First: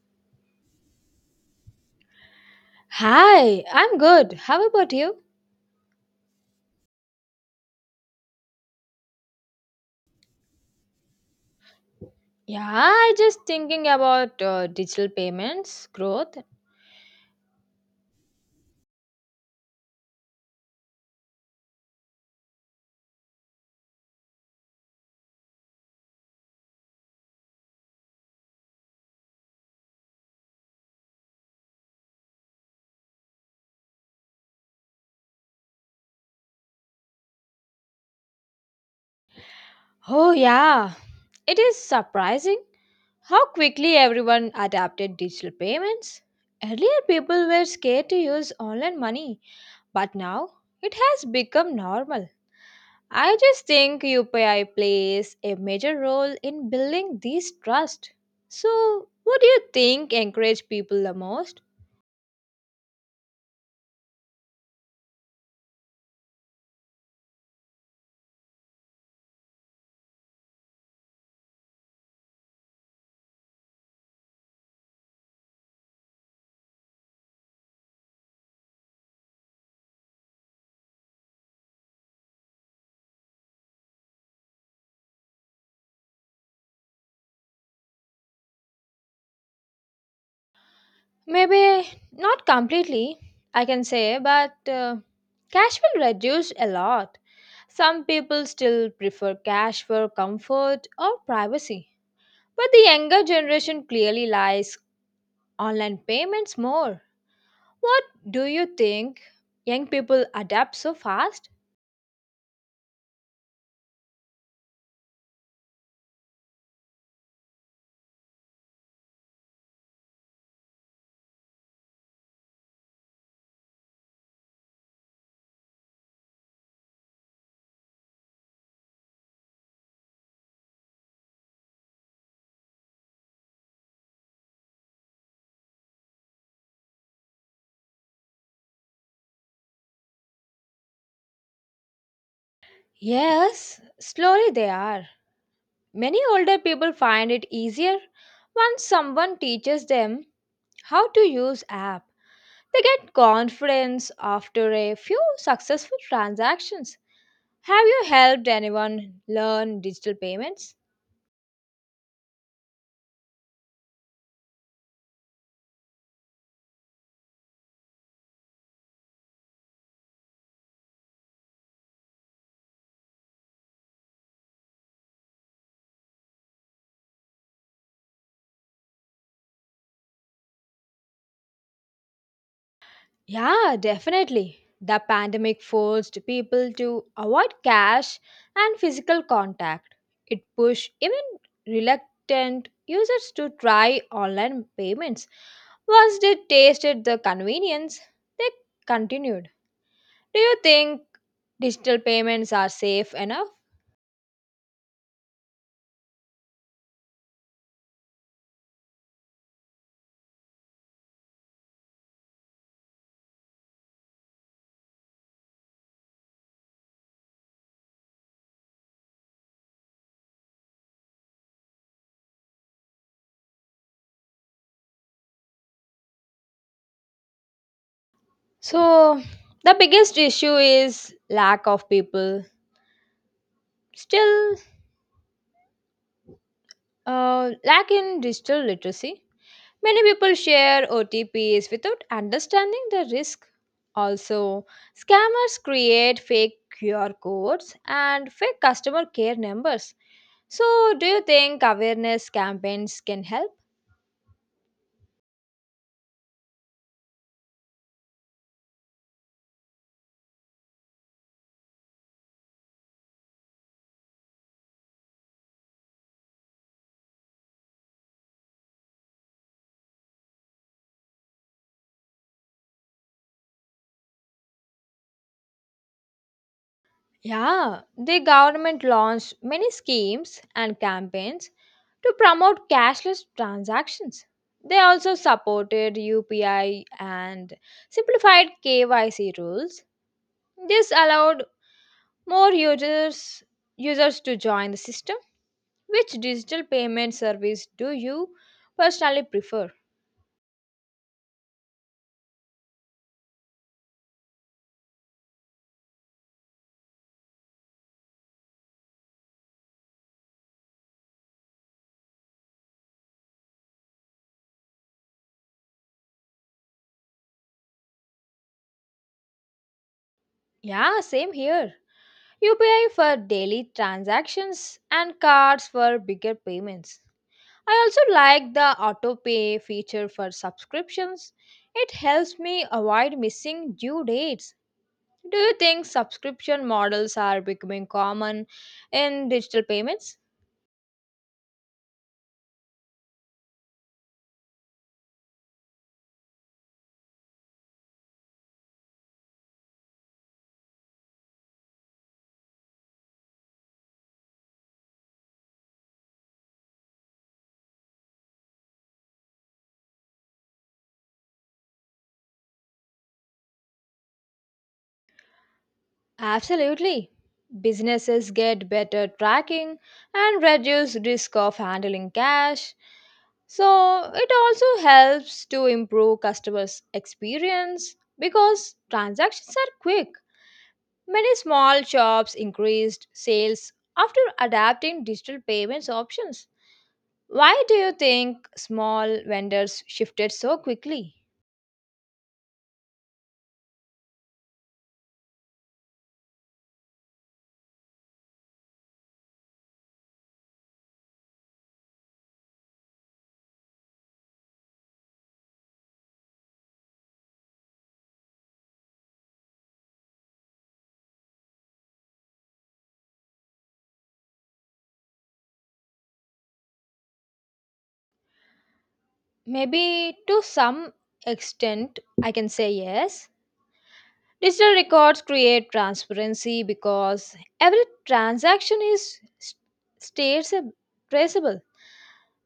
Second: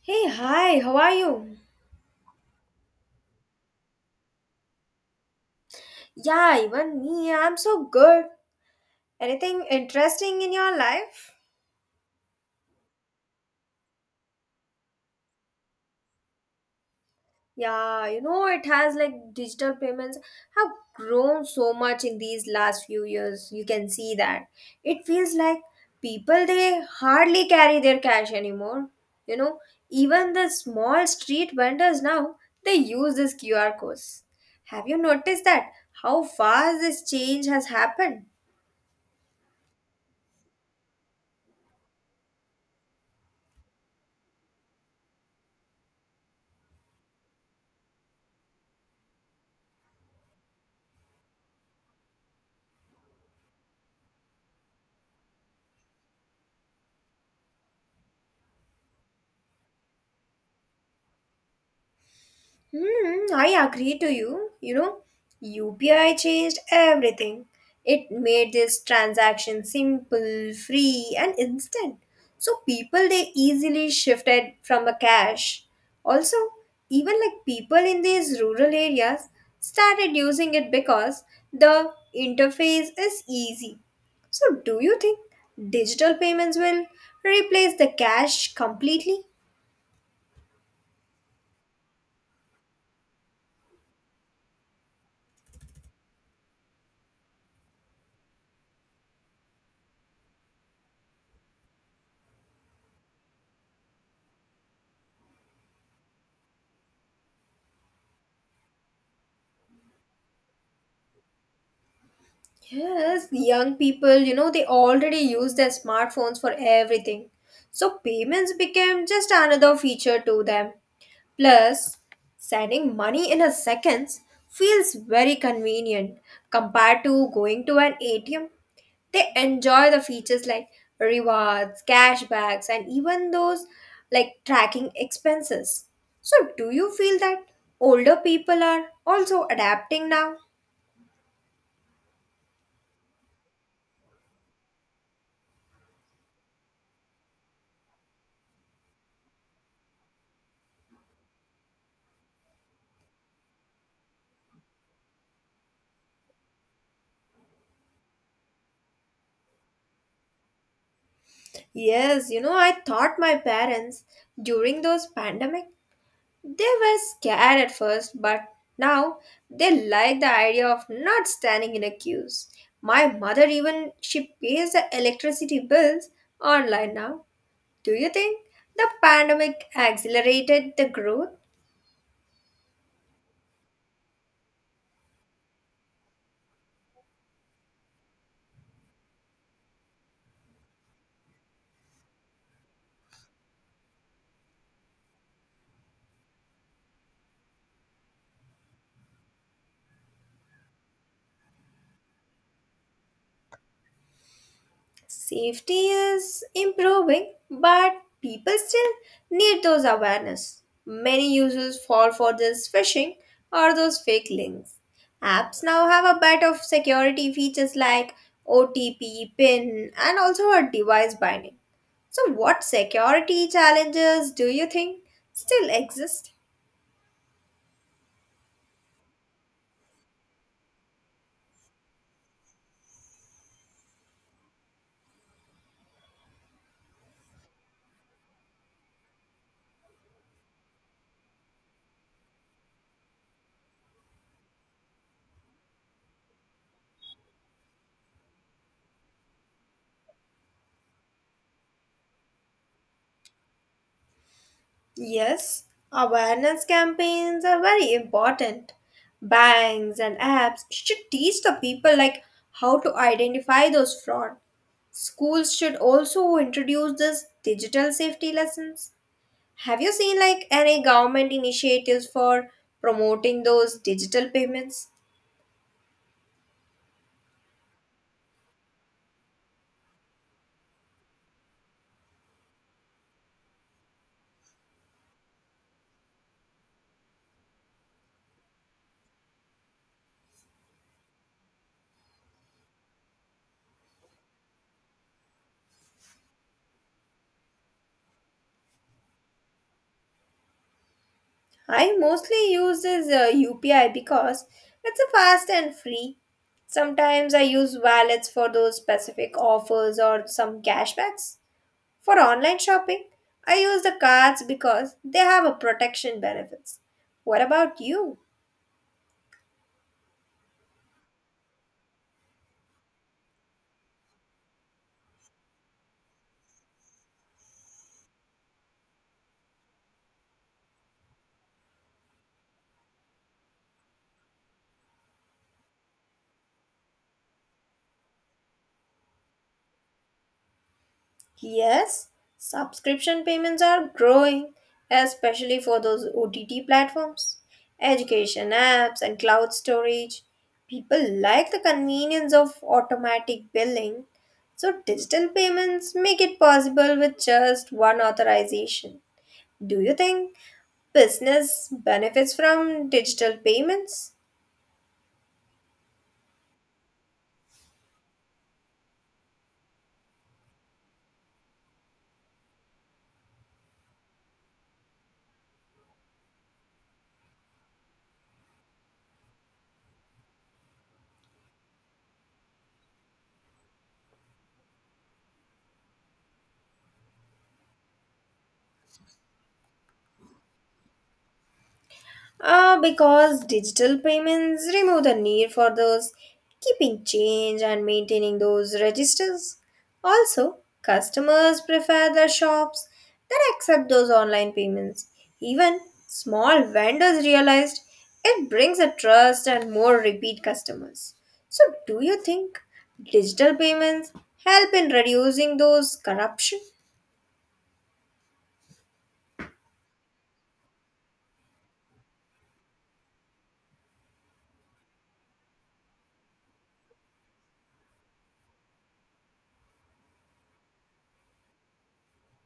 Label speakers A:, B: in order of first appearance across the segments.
A: Hey, hi, how are you?
B: Hi, I'm good. How about you?
A: Yeah, even me, I'm so good. Anything interesting in your life?
B: Yeah, I just thinking about digital payments growth.
A: Yeah, you know, it has like digital payments have grown so much in these last few years. You can see that. It feels like people they hardly carry their cash anymore. You know, even the small street vendors now they use this QR codes. Have you noticed that? How fast this change has happened?
B: Oh yeah, it is surprising how quickly everyone adapted digital payments. Earlier people were scared to use online money, but now it has become normal. I just think UPI plays a major role in building this trust. So, what do you think encourage people the most?
A: Hmm, I agree to you. You know, UPI changed everything. It made this transaction simple, free, and instant. So people they easily shifted from a cash. Also, even like people in these rural areas started using it because the interface is easy. So do you think digital payments will replace the cash completely?
B: Maybe not completely, I can say, but cash will reduce a lot. Some people still prefer cash for comfort or privacy. But the younger generation clearly likes online payments more. What do you think? Young people adapt so fast?
A: Yes, young people, you know, they already use their smartphones for everything. So payments became just another feature to them. Plus, sending money in a seconds feels very convenient compared to going to an ATM. They enjoy the features like rewards, cashbacks, and even those like tracking expenses. So, do you feel that older people are also adapting now?
B: Yes, slowly they are. Many older people find it easier once someone teaches them how to use app. They get confidence after a few successful transactions. Have you helped anyone learn digital payments?
A: Yes, you know, I thought my parents during those pandemic, they were scared at first, but now they like the idea of not standing in a queues. My mother even she pays the electricity bills online now. Do you think the pandemic accelerated the growth?
B: Yeah, definitely. The pandemic forced people to avoid cash and physical contact. It pushed even reluctant users to try online payments. Once they tasted the convenience, they continued. Do you think digital payments are safe enough?
A: Safety is improving, but people still need those awareness. Many users fall for this phishing or those fake links. Apps now have a bit of security features like OTP, PIN, and also a device binding. So, what security challenges do you think still exist?
B: So the biggest issue is lack of people. Still, lack in digital literacy. Many people share OTPs without understanding the risk. Also, scammers create fake QR codes and fake customer care numbers. So, do you think awareness campaigns can help?
A: Yes, awareness campaigns are very important. Banks and apps should teach the people like how to identify those fraud. Schools should also introduce this digital safety lessons. Have you seen like any government initiatives for promoting those digital payments?
B: Yeah, the government launched many schemes and campaigns to promote cashless transactions. They also supported UPI and simplified KYC rules. This allowed more users to join the system. Which digital payment service do you personally prefer?
A: I mostly use this UPI because it's a fast and free. Sometimes I use wallets for those specific offers or some cashbacks. For online shopping, I use the cards because they have a protection benefits. What about you?
B: Yeah, same here. UPI for daily transactions and cards for bigger payments. I also like the auto-pay feature for subscriptions. It helps me avoid missing due dates. Do you think subscription models are becoming common in digital payments?
A: Yes, subscription payments are growing, especially for those OTT platforms, education apps, and cloud storage. People like the convenience of automatic billing, so digital payments make it possible with just one authorization. Do you think business benefits from digital payments?
B: Absolutely. Businesses get better tracking and reduce risk of handling cash. So it also helps to improve customers' experience because transactions are quick. Many small shops increased sales after adapting digital payments options. Why do you think small vendors shifted so quickly?
A: Because digital payments remove the need for those keeping change and maintaining those registers. Also, customers prefer the shops that accept those online payments. Even small vendors realized it brings a trust and more repeat customers. So, do you think digital payments help in reducing those corruption?
B: Maybe to some extent, I can say yes. Digital records create transparency because every transaction is st- stays a- traceable.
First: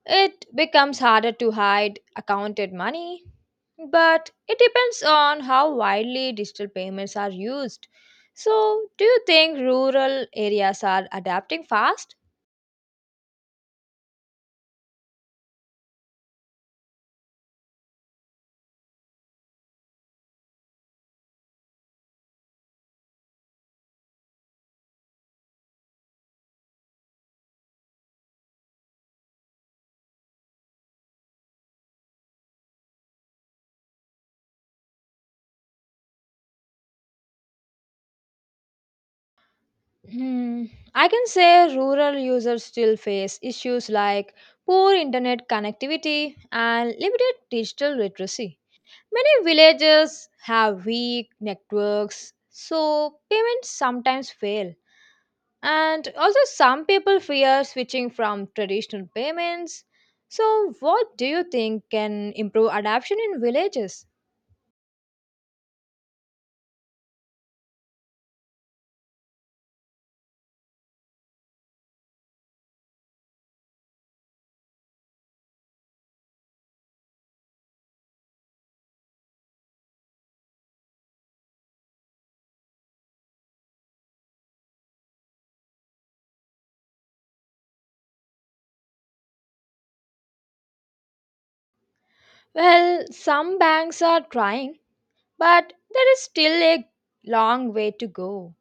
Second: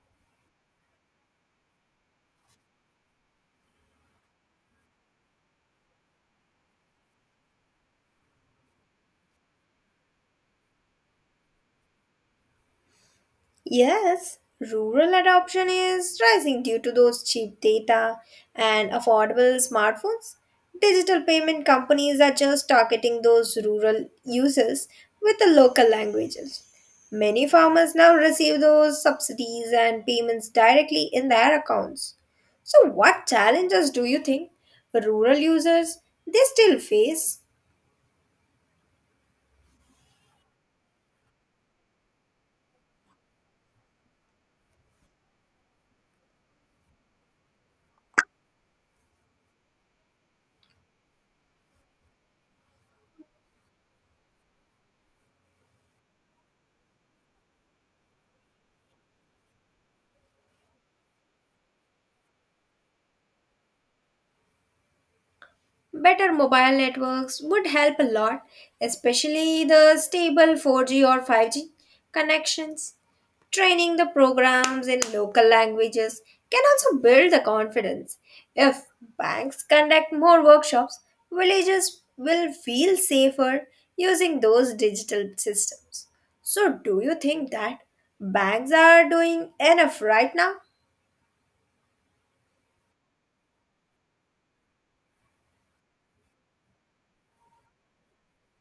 B: It becomes harder to hide accounted money, but it depends on how widely digital payments are used. So, do you think rural areas are adapting fast?
A: Yes, rural adoption is rising due to those cheap data and affordable smartphones. Digital payment companies are just targeting those rural users with the local languages. Many farmers now receive those subsidies and payments directly in their accounts. So, what challenges do you think rural users they still face?
B: Hmm, I can say rural users still face issues like poor internet connectivity and limited digital literacy. Many villages have weak networks, so payments sometimes fail. And also, some people fear switching from traditional payments. So, what do you think can improve adoption in villages?
A: Better mobile networks would help a lot, especially the stable 4G or 5G connections. Training the programs in local languages can also build the confidence. If banks conduct more workshops, villages will feel safer using those digital systems. So, do you think that banks are doing enough right now?
B: Well, some banks are trying, but there is still a long way to go.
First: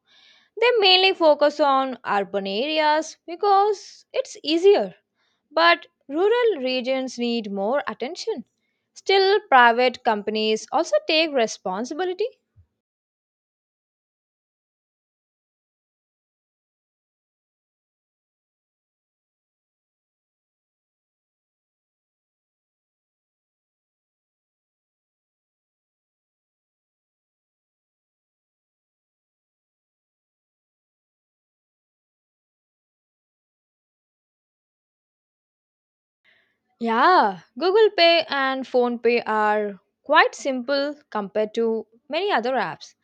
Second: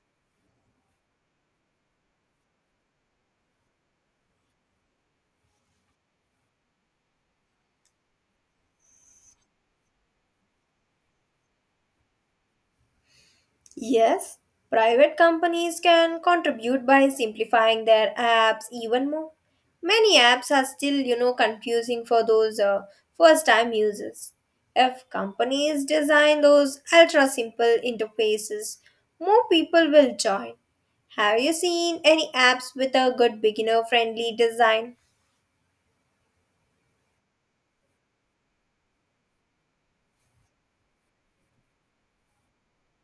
B: They mainly focus on urban areas because it's easier, but rural regions need more attention. Still, private companies also take responsibility.
A: Yes, private companies can contribute by simplifying their apps even more. Many apps are still, you know, confusing for those first-time users. If companies design those ultra-simple interfaces, more people will join. Have you seen any apps with a good beginner-friendly design?
B: Yeah, Google Pay and Phone Pay are quite simple compared to many other apps.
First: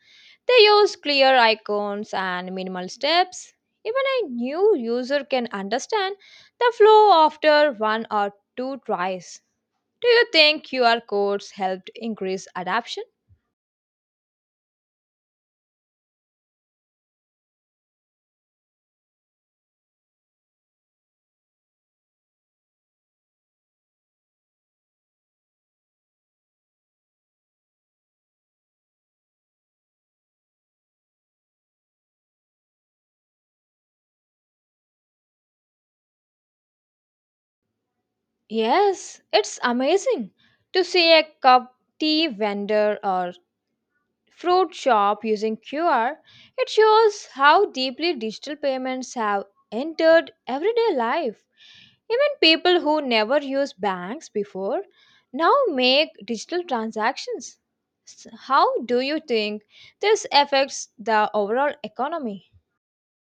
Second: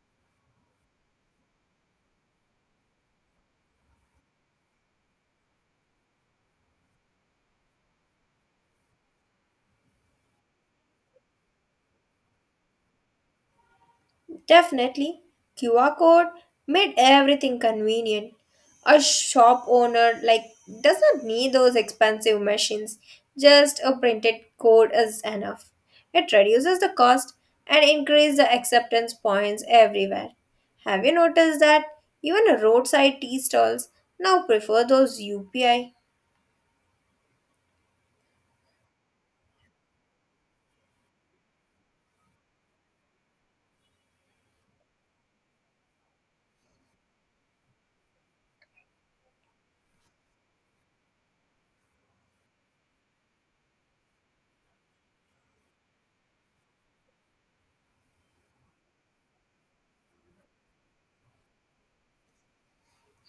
B: They use clear icons and minimal steps. Even a new user can understand the flow after one or two tries. Do you think QR codes helped increase adoption?
A: Definitely, QR code made everything convenient. A shop owner like does not need those expensive machines. Just a printed code is enough. It reduces the cost and increases the acceptance points everywhere. Have you noticed that even a roadside tea stalls now prefer those UPI?
B: Yes, it's amazing to see a cup tea vendor or fruit shop using QR, it shows how deeply digital payments have entered everyday life. Even people who never used banks before now make digital transactions. How do you think this affects the overall economy?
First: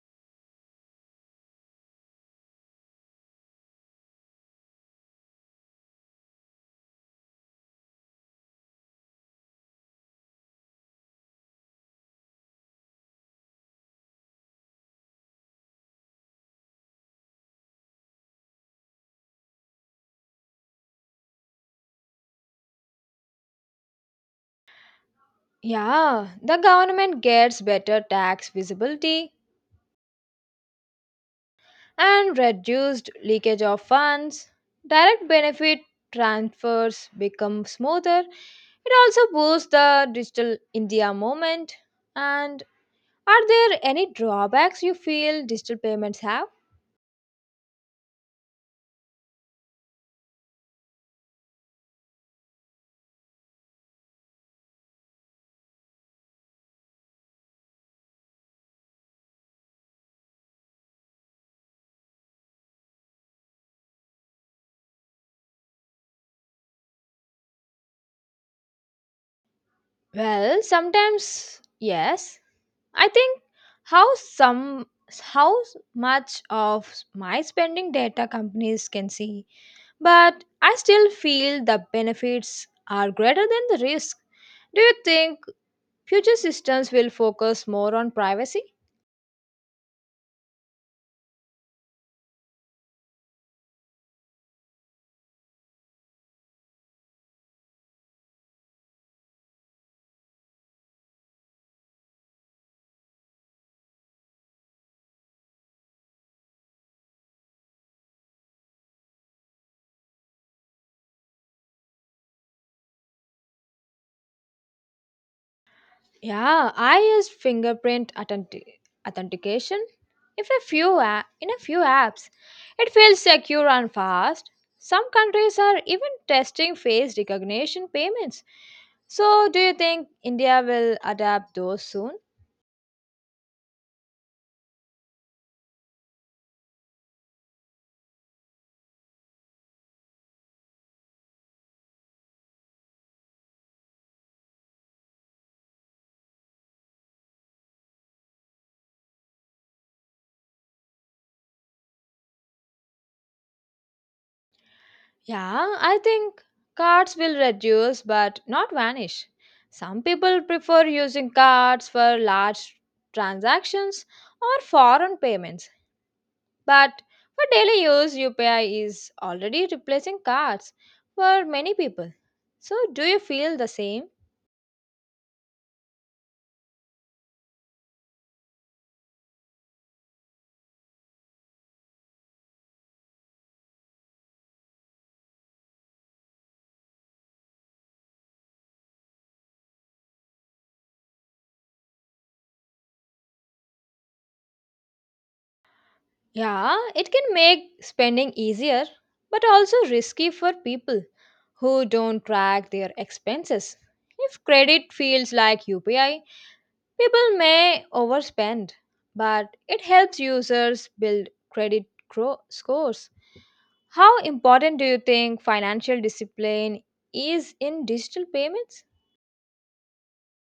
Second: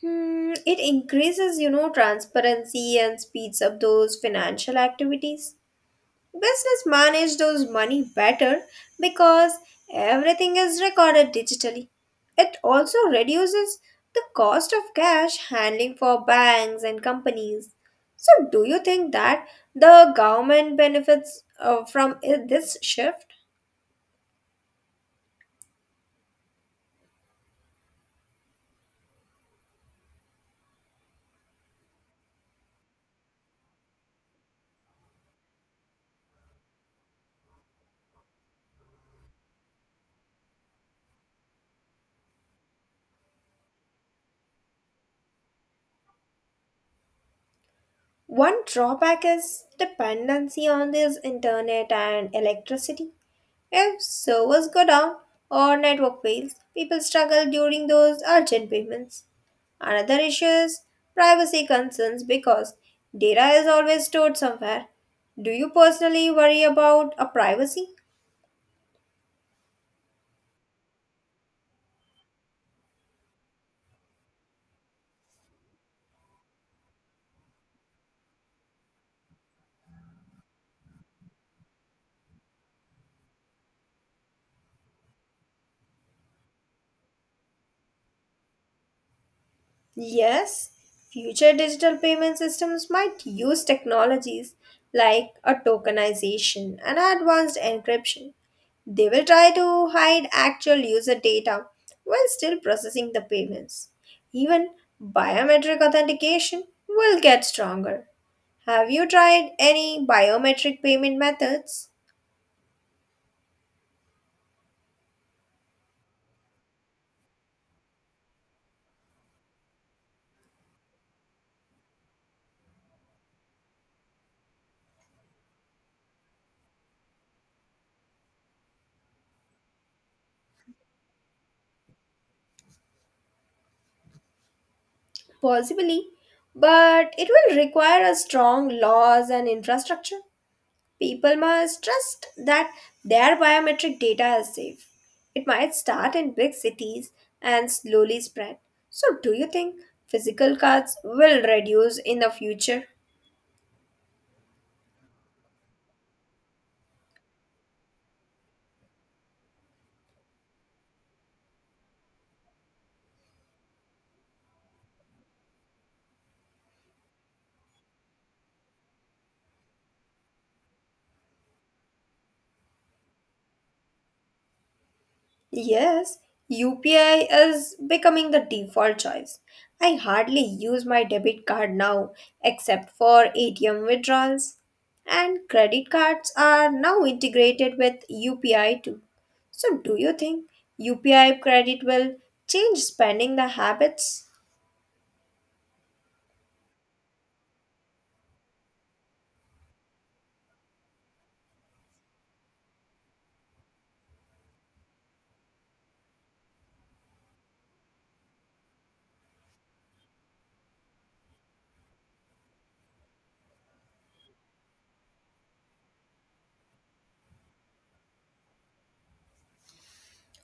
A: Hmm, it increases, you know, transparency and speeds up those financial activities. Business manage those money better because everything is recorded digitally. It also reduces the cost of cash handling for banks and companies. So, do you think that the government benefits from this shift?
B: Yeah, the government gets better tax visibility and reduced leakage of funds. Direct benefit transfers become smoother. It also boosts the digital India movement. And are there any drawbacks you feel digital payments have?
A: One drawback is dependency on this internet and electricity. If servers go down or network fails, people struggle during those urgent payments. Another issue is privacy concerns because data is always stored somewhere. Do you personally worry about a privacy?
B: Well, sometimes yes. I think how some how much of my spending data companies can see, but I still feel the benefits are greater than the risk. Do you think future systems will focus more on privacy?
A: Yes, future digital payment systems might use technologies like a tokenization and advanced encryption. They will try to hide actual user data while still processing the payments. Even biometric authentication will get stronger. Have you tried any biometric payment methods?
B: Yeah, I use fingerprint authentication. If a few a- in a few apps, it feels secure and fast. Some countries are even testing face recognition payments. So, do you think India will adapt those soon?
A: Possibly, but it will require a strong laws and infrastructure. People must trust that their biometric data is safe. It might start in big cities and slowly spread. So, do you think physical cards will reduce in the future?
B: Yeah, I think cards will reduce but not vanish. Some people prefer using cards for large transactions or foreign payments. But for daily use, UPI is already replacing cards for many people. So, do you feel the same?
A: Yes, UPI is becoming the default choice. I hardly use my debit card now except for ATM withdrawals. And credit cards are now integrated with UPI too. So, do you think UPI credit will change spending the habits?
B: Yeah, it can make spending easier, but also risky for people who don't track their expenses. If credit feels like UPI, people may overspend, but it helps users build credit scores. How important do you think financial discipline is in digital payments?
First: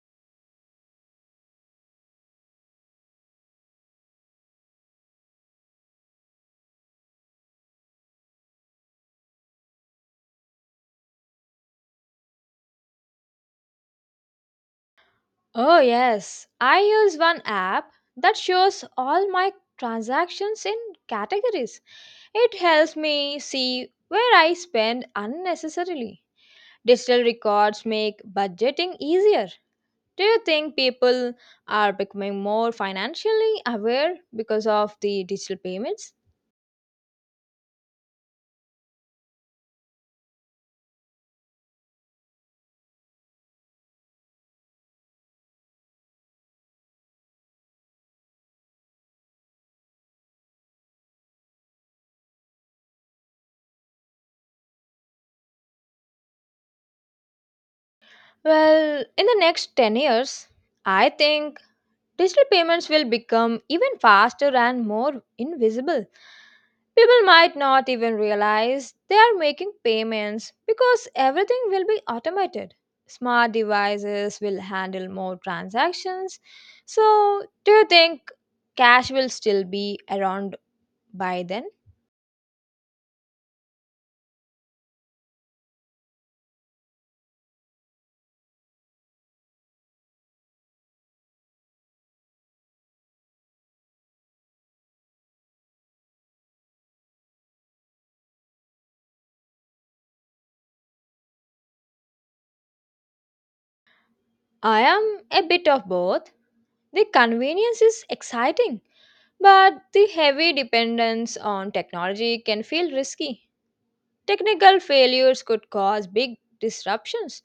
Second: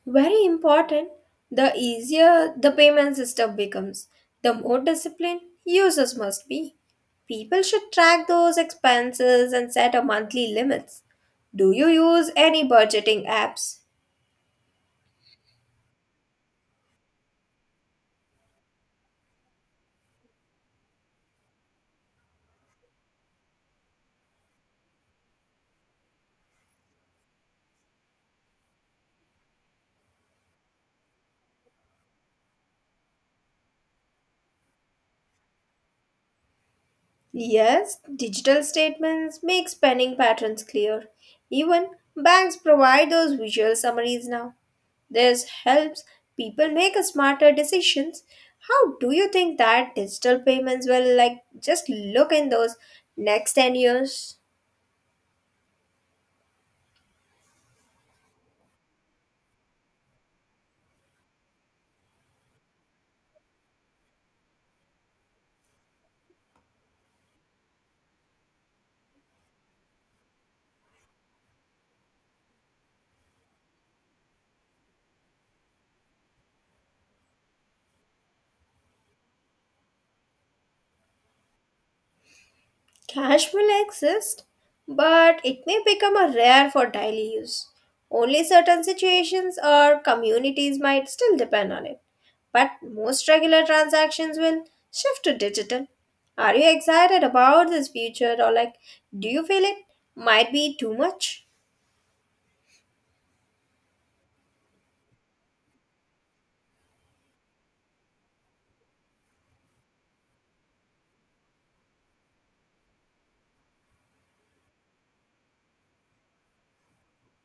A: Very important. The easier the payment system becomes, the more disciplined users must be. People should track those expenses and set a monthly limits. Do you use any budgeting apps?
B: Oh, yes. I use one app that shows all my transactions in categories. It helps me see where I spend unnecessarily. Digital records make budgeting easier. Do you think people are becoming more financially aware because of the digital payments?
A: Yes, digital statements make spending patterns clear. Even banks provide those visual summaries now. This helps people make smarter decisions. How do you think that digital payments will like just look in those next 10 years?
B: Well, in the next 10 years, I think digital payments will become even faster and more invisible. People might not even realize they are making payments because everything will be automated. Smart devices will handle more transactions. So, do you think cash will still be around by then?
A: Cash will exist, but it may become a rare for daily use. Only certain situations or communities might still depend on it, but most regular transactions will shift to digital. Are you excited about this future or like do you feel it might be too much?
B: I am a bit of both. The convenience is exciting, but the heavy dependence on technology can feel risky. Technical failures could cause big disruptions.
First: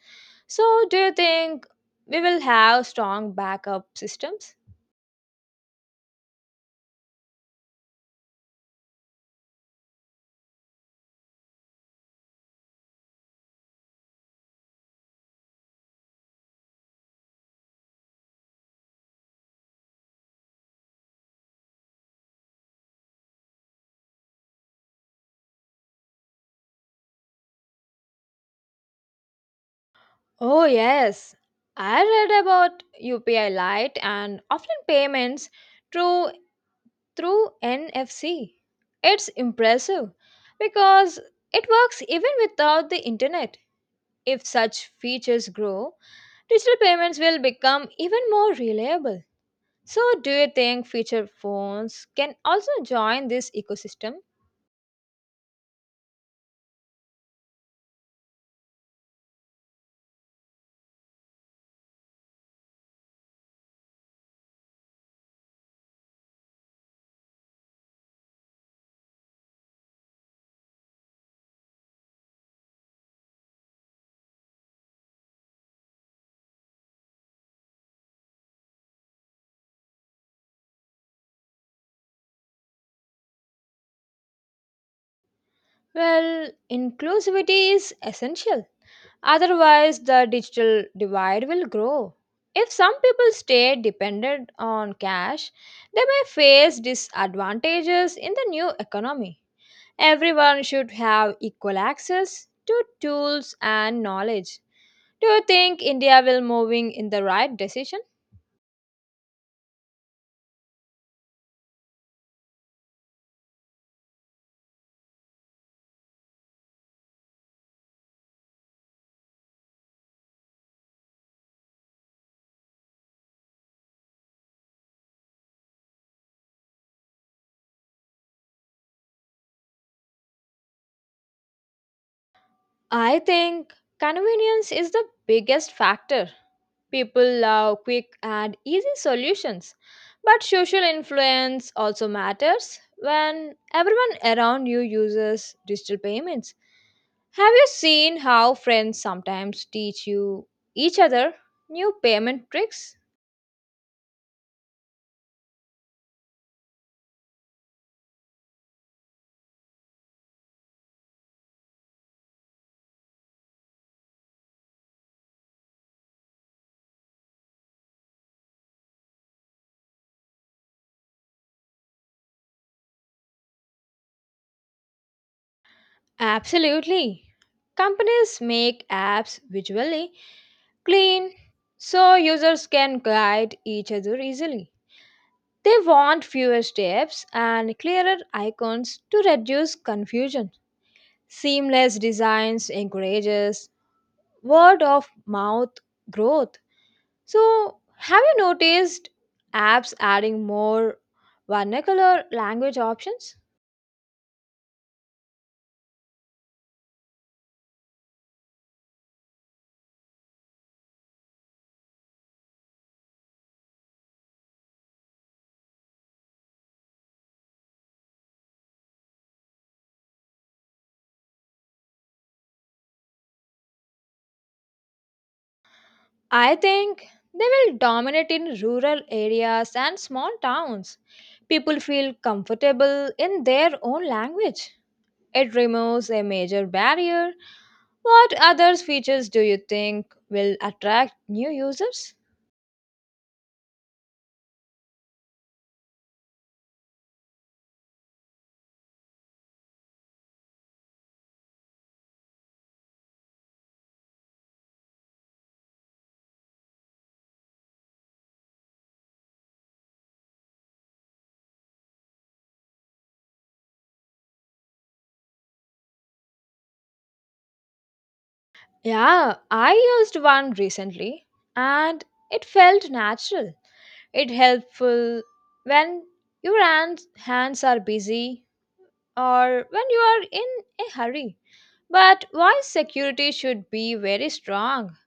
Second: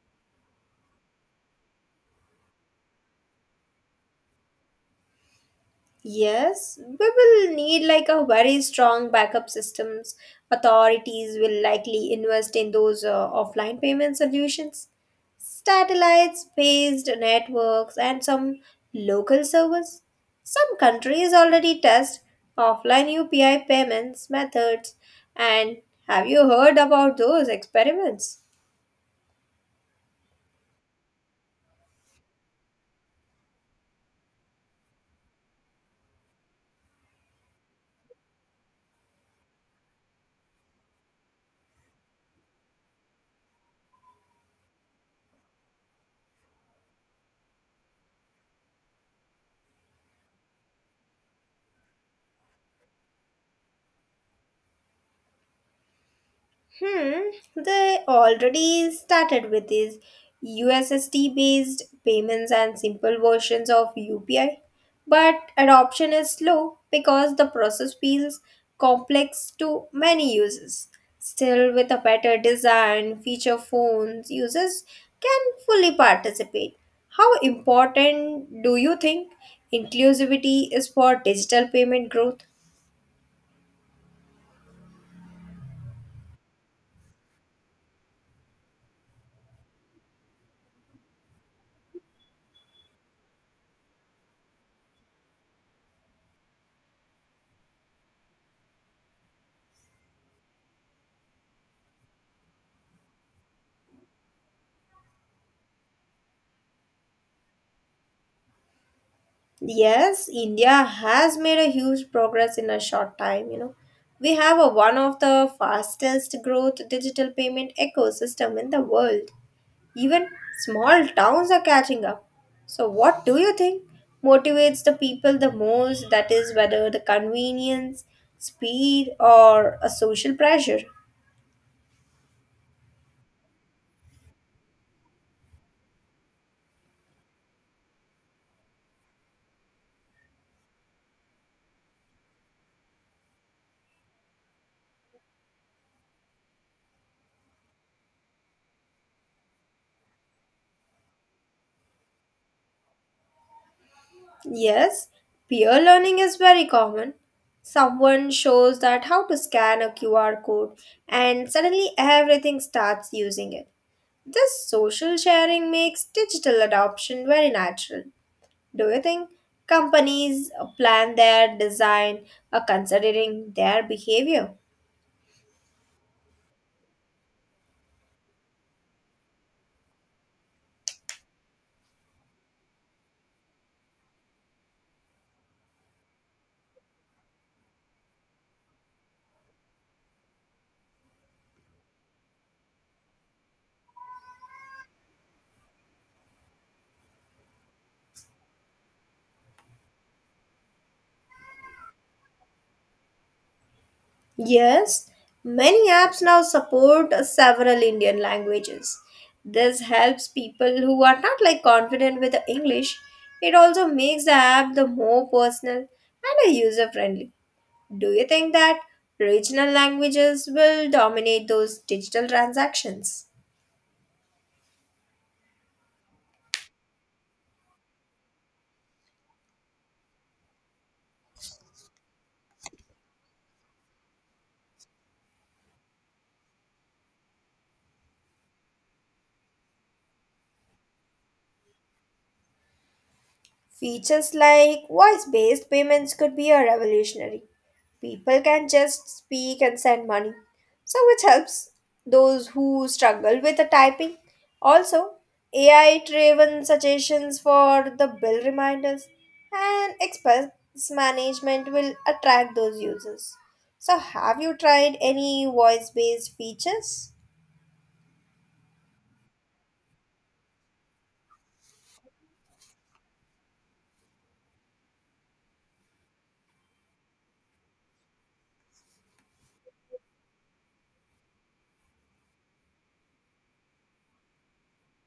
B: So, do you think we will have strong backup systems?
A: Yes, we will need like a very strong backup systems. Authorities will likely invest in those offline payment solutions, satellites based networks, and some local servers. Some countries already test offline UPI payments methods. And have you heard about those experiments?
B: Oh, yes. I read about UPI Lite and offline payments through, through NFC. It's impressive because it works even without the internet. If such features grow, digital payments will become even more reliable. So, do you think feature phones can also join this ecosystem?
A: Hmm, they already started with these USSD based payments and simple versions of UPI, but adoption is slow because the process feels complex to many users. Still, with a better design, feature phones, users can fully participate. How important do you think inclusivity is for digital payment growth?
B: Well, inclusivity is essential. Otherwise, the digital divide will grow. If some people stay dependent on cash, they may face disadvantages in the new economy. Everyone should have equal access to tools and knowledge. Do you think India will moving in the right decision?
A: Yes, India has made a huge progress in a short time, you know. We have a, one of the fastest growth digital payment ecosystem in the world. Even small towns are catching up. So what do you think motivates the people the most? That is whether the convenience, speed or a social pressure.
B: I think convenience is the biggest factor. People love quick and easy solutions, but social influence also matters when everyone around you uses digital payments. Have you seen how friends sometimes teach you each other new payment tricks?
A: Yes, peer learning is very common. Someone shows that how to scan a QR code and suddenly everything starts using it. This social sharing makes digital adoption very natural. Do you think companies plan their design considering their behavior?
B: Absolutely. Companies make apps visually clean so users can guide each other easily. They want fewer steps and clearer icons to reduce confusion. Seamless designs encourages word of mouth growth. So, have you noticed apps adding more vernacular language options?
A: Yes, many apps now support several Indian languages. This helps people who are not like confident with the English. It also makes the app the more personal and a user friendly. Do you think that regional languages will dominate those digital transactions?
B: I think they will dominate in rural areas and small towns. People feel comfortable in their own language. It removes a major barrier. What other features do you think will attract new users?
A: Features like voice based payments could be a revolutionary. People can just speak and send money. So which helps those who struggle with the typing. Also, AI driven suggestions for the bill reminders and expense management will attract those users. So have you tried any voice based features?
B: Yeah, I used one recently and it felt natural. It helpful when your hands are busy or when you are in a hurry. But why security should be very strong?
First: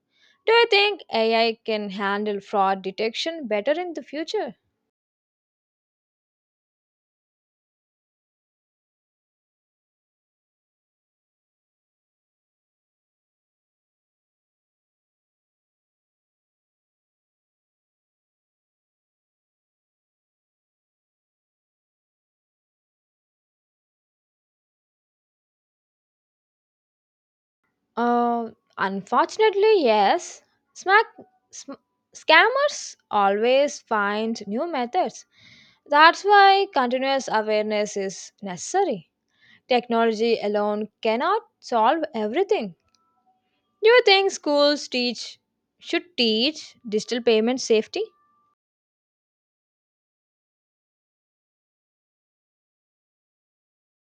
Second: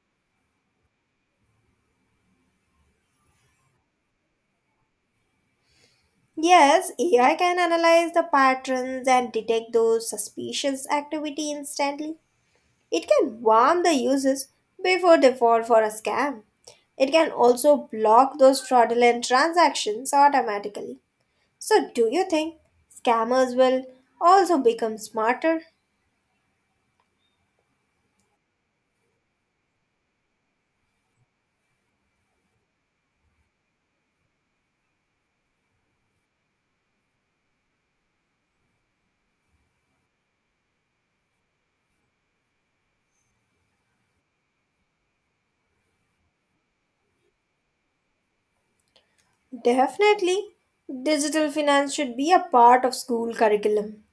B: Do you think AI can handle fraud detection better in the future?
A: Yes, AI can analyze the patterns and detect those suspicious activity instantly. It can warn the users before they fall for a scam. It can also block those fraudulent transactions automatically. So, do you think scammers will also become smarter?
B: Uh, Unfortunately, yes. Smack, sm- Scammers always find new methods. That's why continuous awareness is necessary. Technology alone cannot solve everything. Do you think schools teach should teach digital payment safety?
A: Definitely, digital finance should be a part of school curriculum.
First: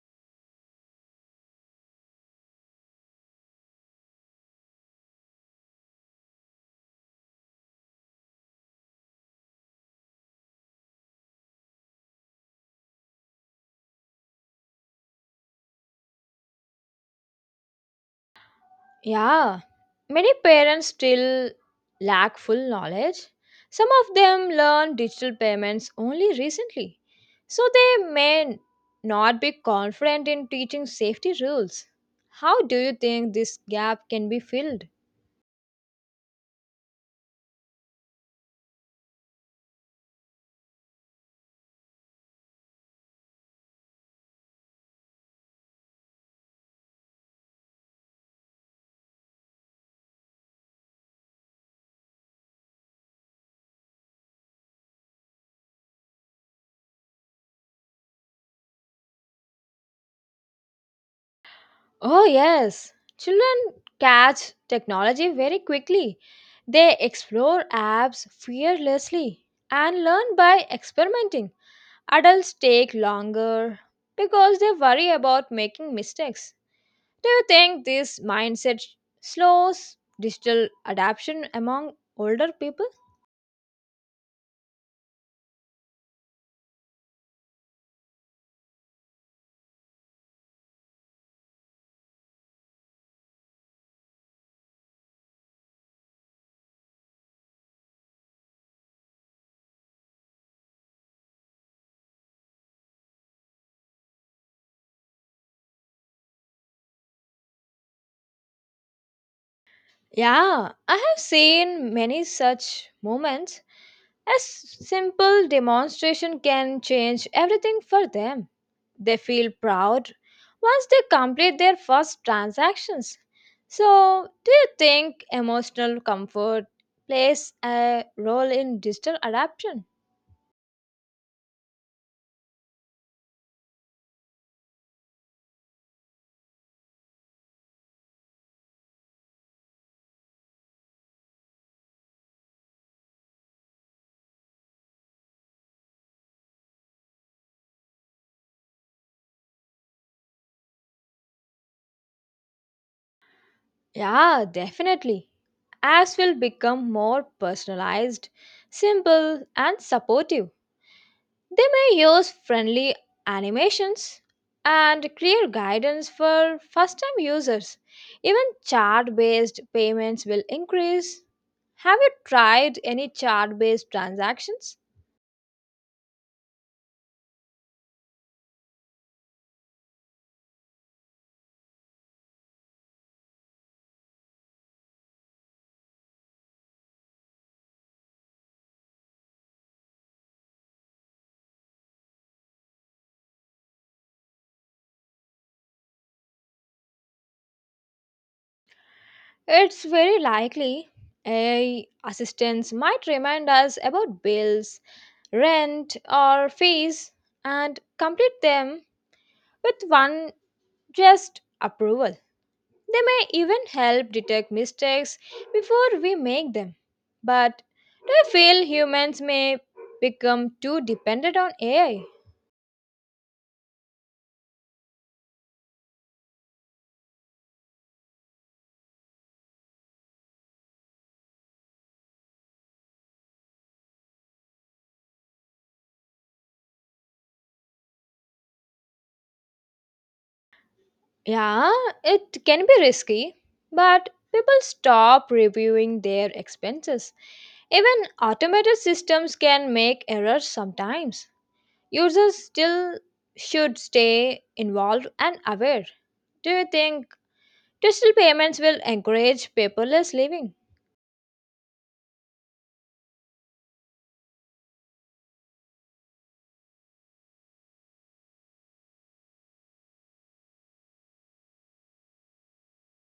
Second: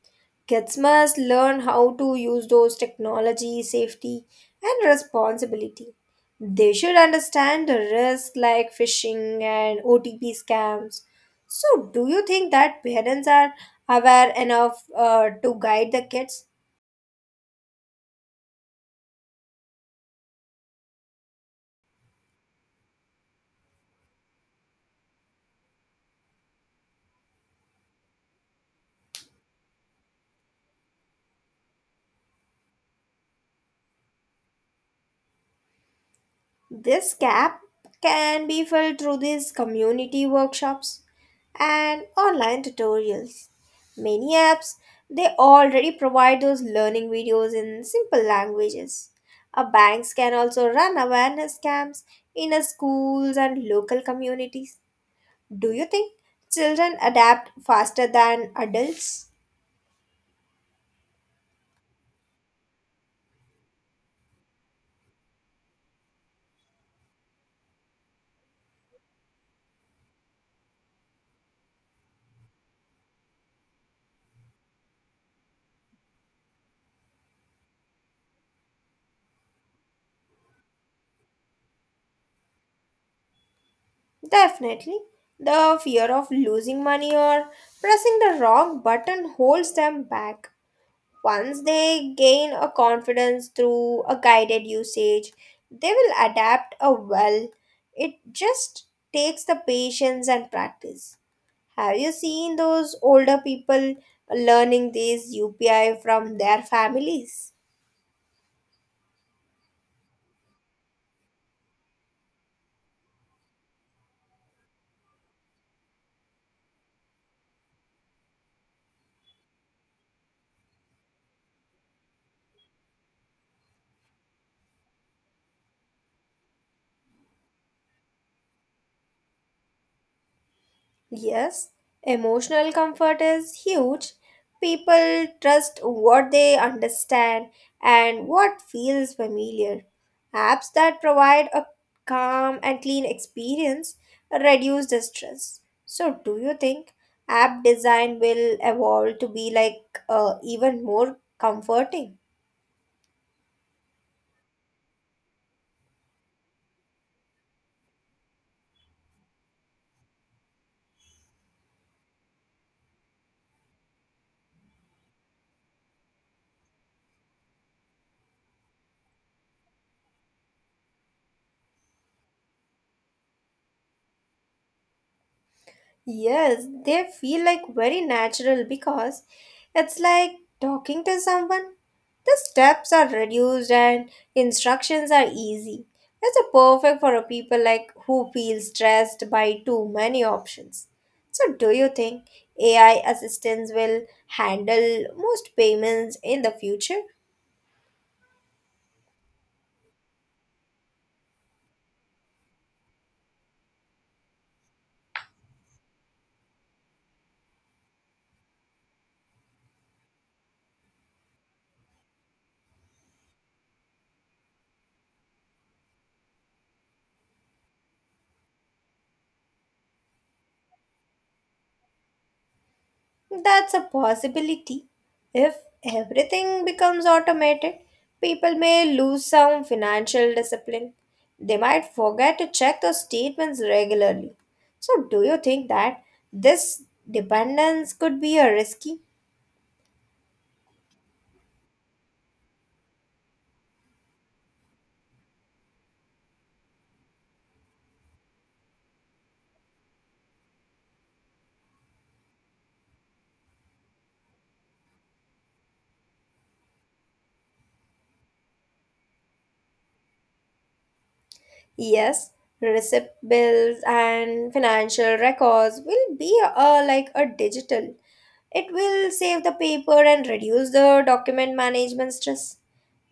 A: Kids must learn how to use those technology, safety, and responsibility. They should understand the risk like phishing and OTP scams. So, do you think that parents are aware enough to guide the kids?
B: Yeah, many parents still lack full knowledge. Some of them learned digital payments only recently, so they may not be confident in teaching safety rules. How do you think this gap can be filled?
A: This gap can be filled through these community workshops and online tutorials. Many apps they already provide those learning videos in simple languages. Banks can also run awareness camps in schools and local communities. Do you think children adapt faster than adults?
B: Oh, yes, children catch technology very quickly. They explore apps fearlessly and learn by experimenting. Adults take longer because they worry about making mistakes. Do you think this mindset slows digital adoption among older people?
A: Definitely. The fear of losing money or pressing the wrong button holds them back. Once they gain a confidence through a guided usage, they will adapt a well. It just takes the patience and practice. Have you seen those older people learning these UPI from their families?
B: Yeah, I have seen many such moments. Simple demonstration can change everything for them. They feel proud once they complete their first transactions. So, do you think emotional comfort plays a role in digital adoption?
A: Yes, emotional comfort is huge. People trust what they understand and what feels familiar. Apps that provide a calm and clean experience reduce the stress. So, do you think app design will evolve to be like even more comforting?
B: Yeah, definitely. Apps will become more personalized, simple, and supportive. They may use friendly animations and clear guidance for first time users. Even chart based payments will increase. Have you tried any chart based transactions?
A: Yes, they feel like very natural because it's like talking to someone. The steps are reduced and instructions are easy. That's a perfect for a people like who feel stressed by too many options. So do you think AI assistants will handle most payments in the future?
B: It's very likely AI assistants might remind us about bills, rent, or fees and complete them with one just approval. They may even help detect mistakes before we make them. But do you feel humans may become too dependent on AI?
A: That's a possibility. If everything becomes automated, people may lose some financial discipline. They might forget to check their statements regularly. So, do you think that this dependence could be a risky?
B: Yeah, it can be risky, but people stop reviewing their expenses. Even automated systems can make errors sometimes. Users still should stay involved and aware. Do you think digital payments will encourage paperless living?
A: Yes, receipt bills and financial records will be like a digital. It will save the paper and reduce the document management stress.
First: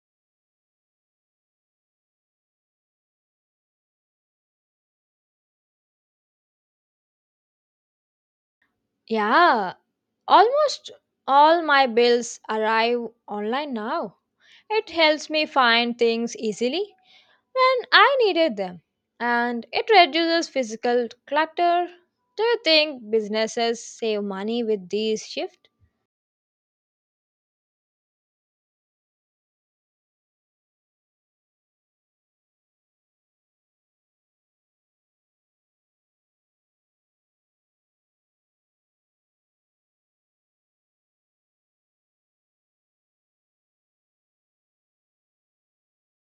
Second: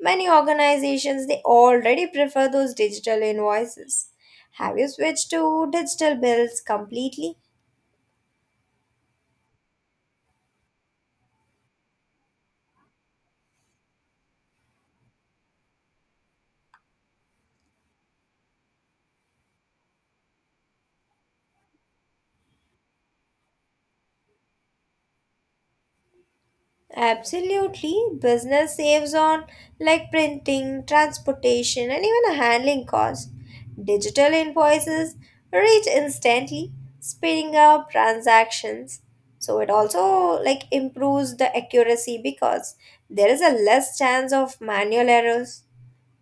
A: Many organizations they already prefer those digital invoices. Have you switched to digital bills completely?
B: Yeah, almost all my bills arrive online now. It helps me find things easily when I needed them and it reduces physical clutter. Do you think businesses save money with these shifts?
A: Absolutely. Business saves on like printing, transportation, and even handling costs. Digital invoices reach instantly, speeding up transactions. So it also like improves the accuracy because there is a less chance of manual errors.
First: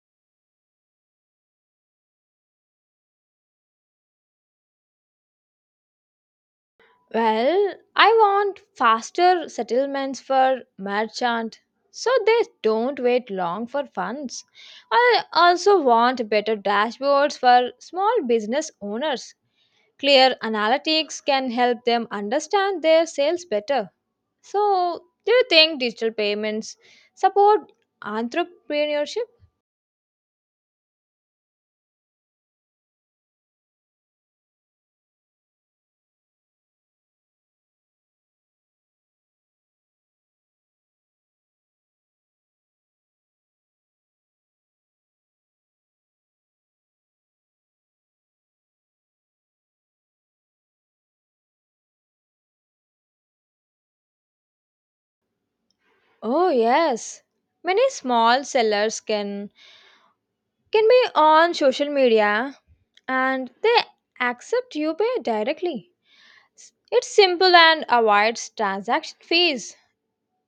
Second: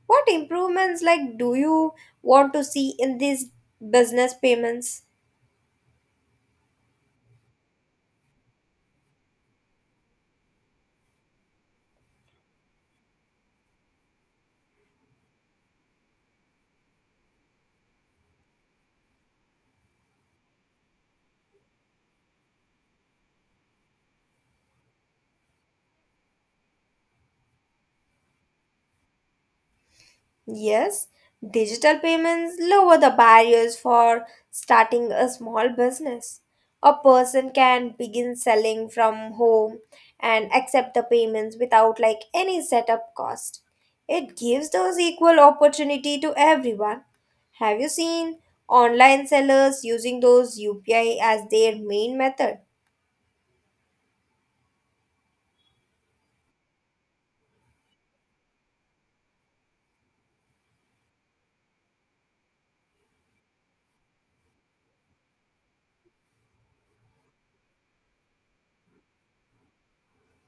A: What improvements like do you want to see in these business payments?
B: Well, I want faster settlements for merchant so they don't wait long for funds. I also want better dashboards for small business owners. Clear analytics can help them understand their sales better. So, do you think digital payments support entrepreneurship?
A: Yes, digital payments lower the barriers for starting a small business. A person can begin selling from home and accept the payments without like any setup cost. It gives those equal opportunity to everyone. Have you seen online sellers using those UPI as their main method?
B: Oh yes. Many small sellers can be on social media and they accept UPI directly. It's simple and avoids transaction fees.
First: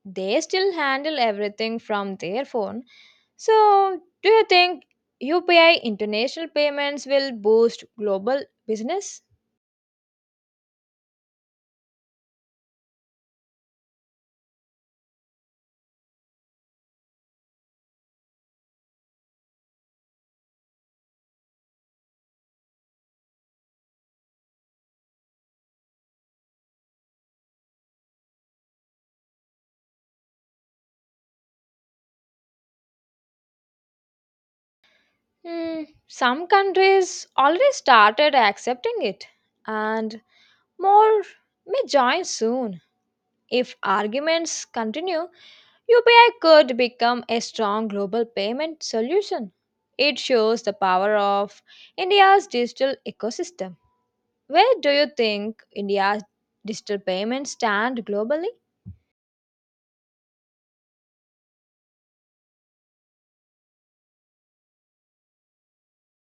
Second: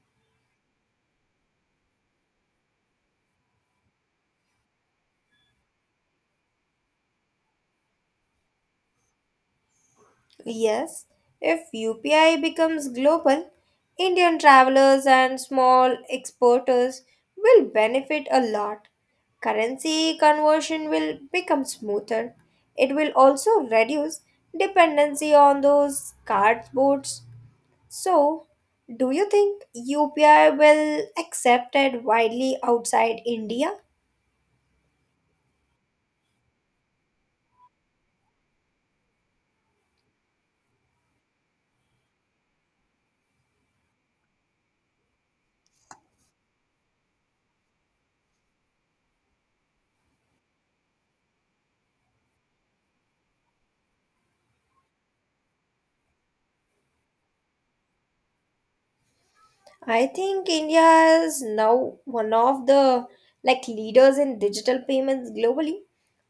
B: They still handle everything from their phone. So, do you think UPI international payments will boost global business?
A: Yes, if UPI becomes global, Indian travelers and small exporters will benefit a lot. Currency conversion will become smoother. It will also reduce dependency on those cardboards. So, do you think UPI will accepted widely outside India?
B: Hmm, some countries already started accepting it, and more may join soon. If arguments continue, UPI could become a strong global payment solution. It shows the power of India's digital ecosystem. Where do you think India's digital payments stand globally?
A: I think India is now one of the like leaders in digital payments globally.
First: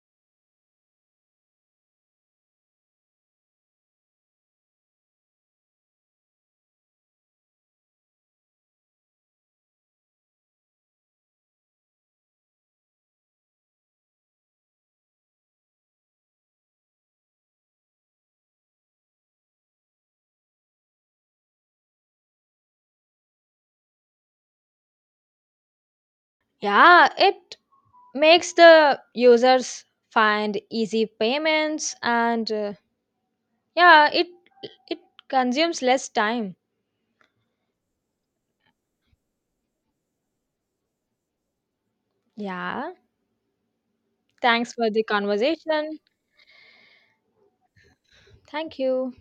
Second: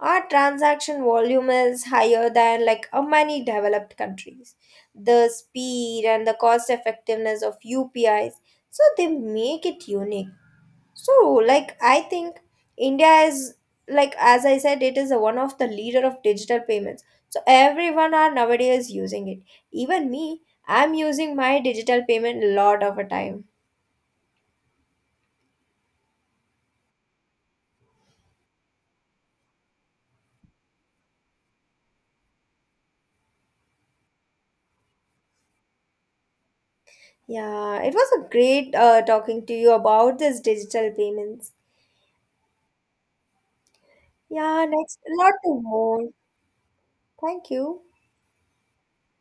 A: Our transaction volume is higher than like many developed countries. The speed and the cost effectiveness of UPIs, so they make it unique. So like I think India is like as I said, it is one of the leader of digital payments. So everyone are nowadays using it. Even me, I'm using my digital payment a lot of a time.
B: Yeah, it makes the users find easy payments and yeah it consumes less time.
A: Yeah, it was a great talking to you about this digital payments.
B: Yeah,
A: Yeah,
B: thanks for
A: next,
B: the
A: a lot to
B: conversation.
A: more. Thank you.
B: Thank you.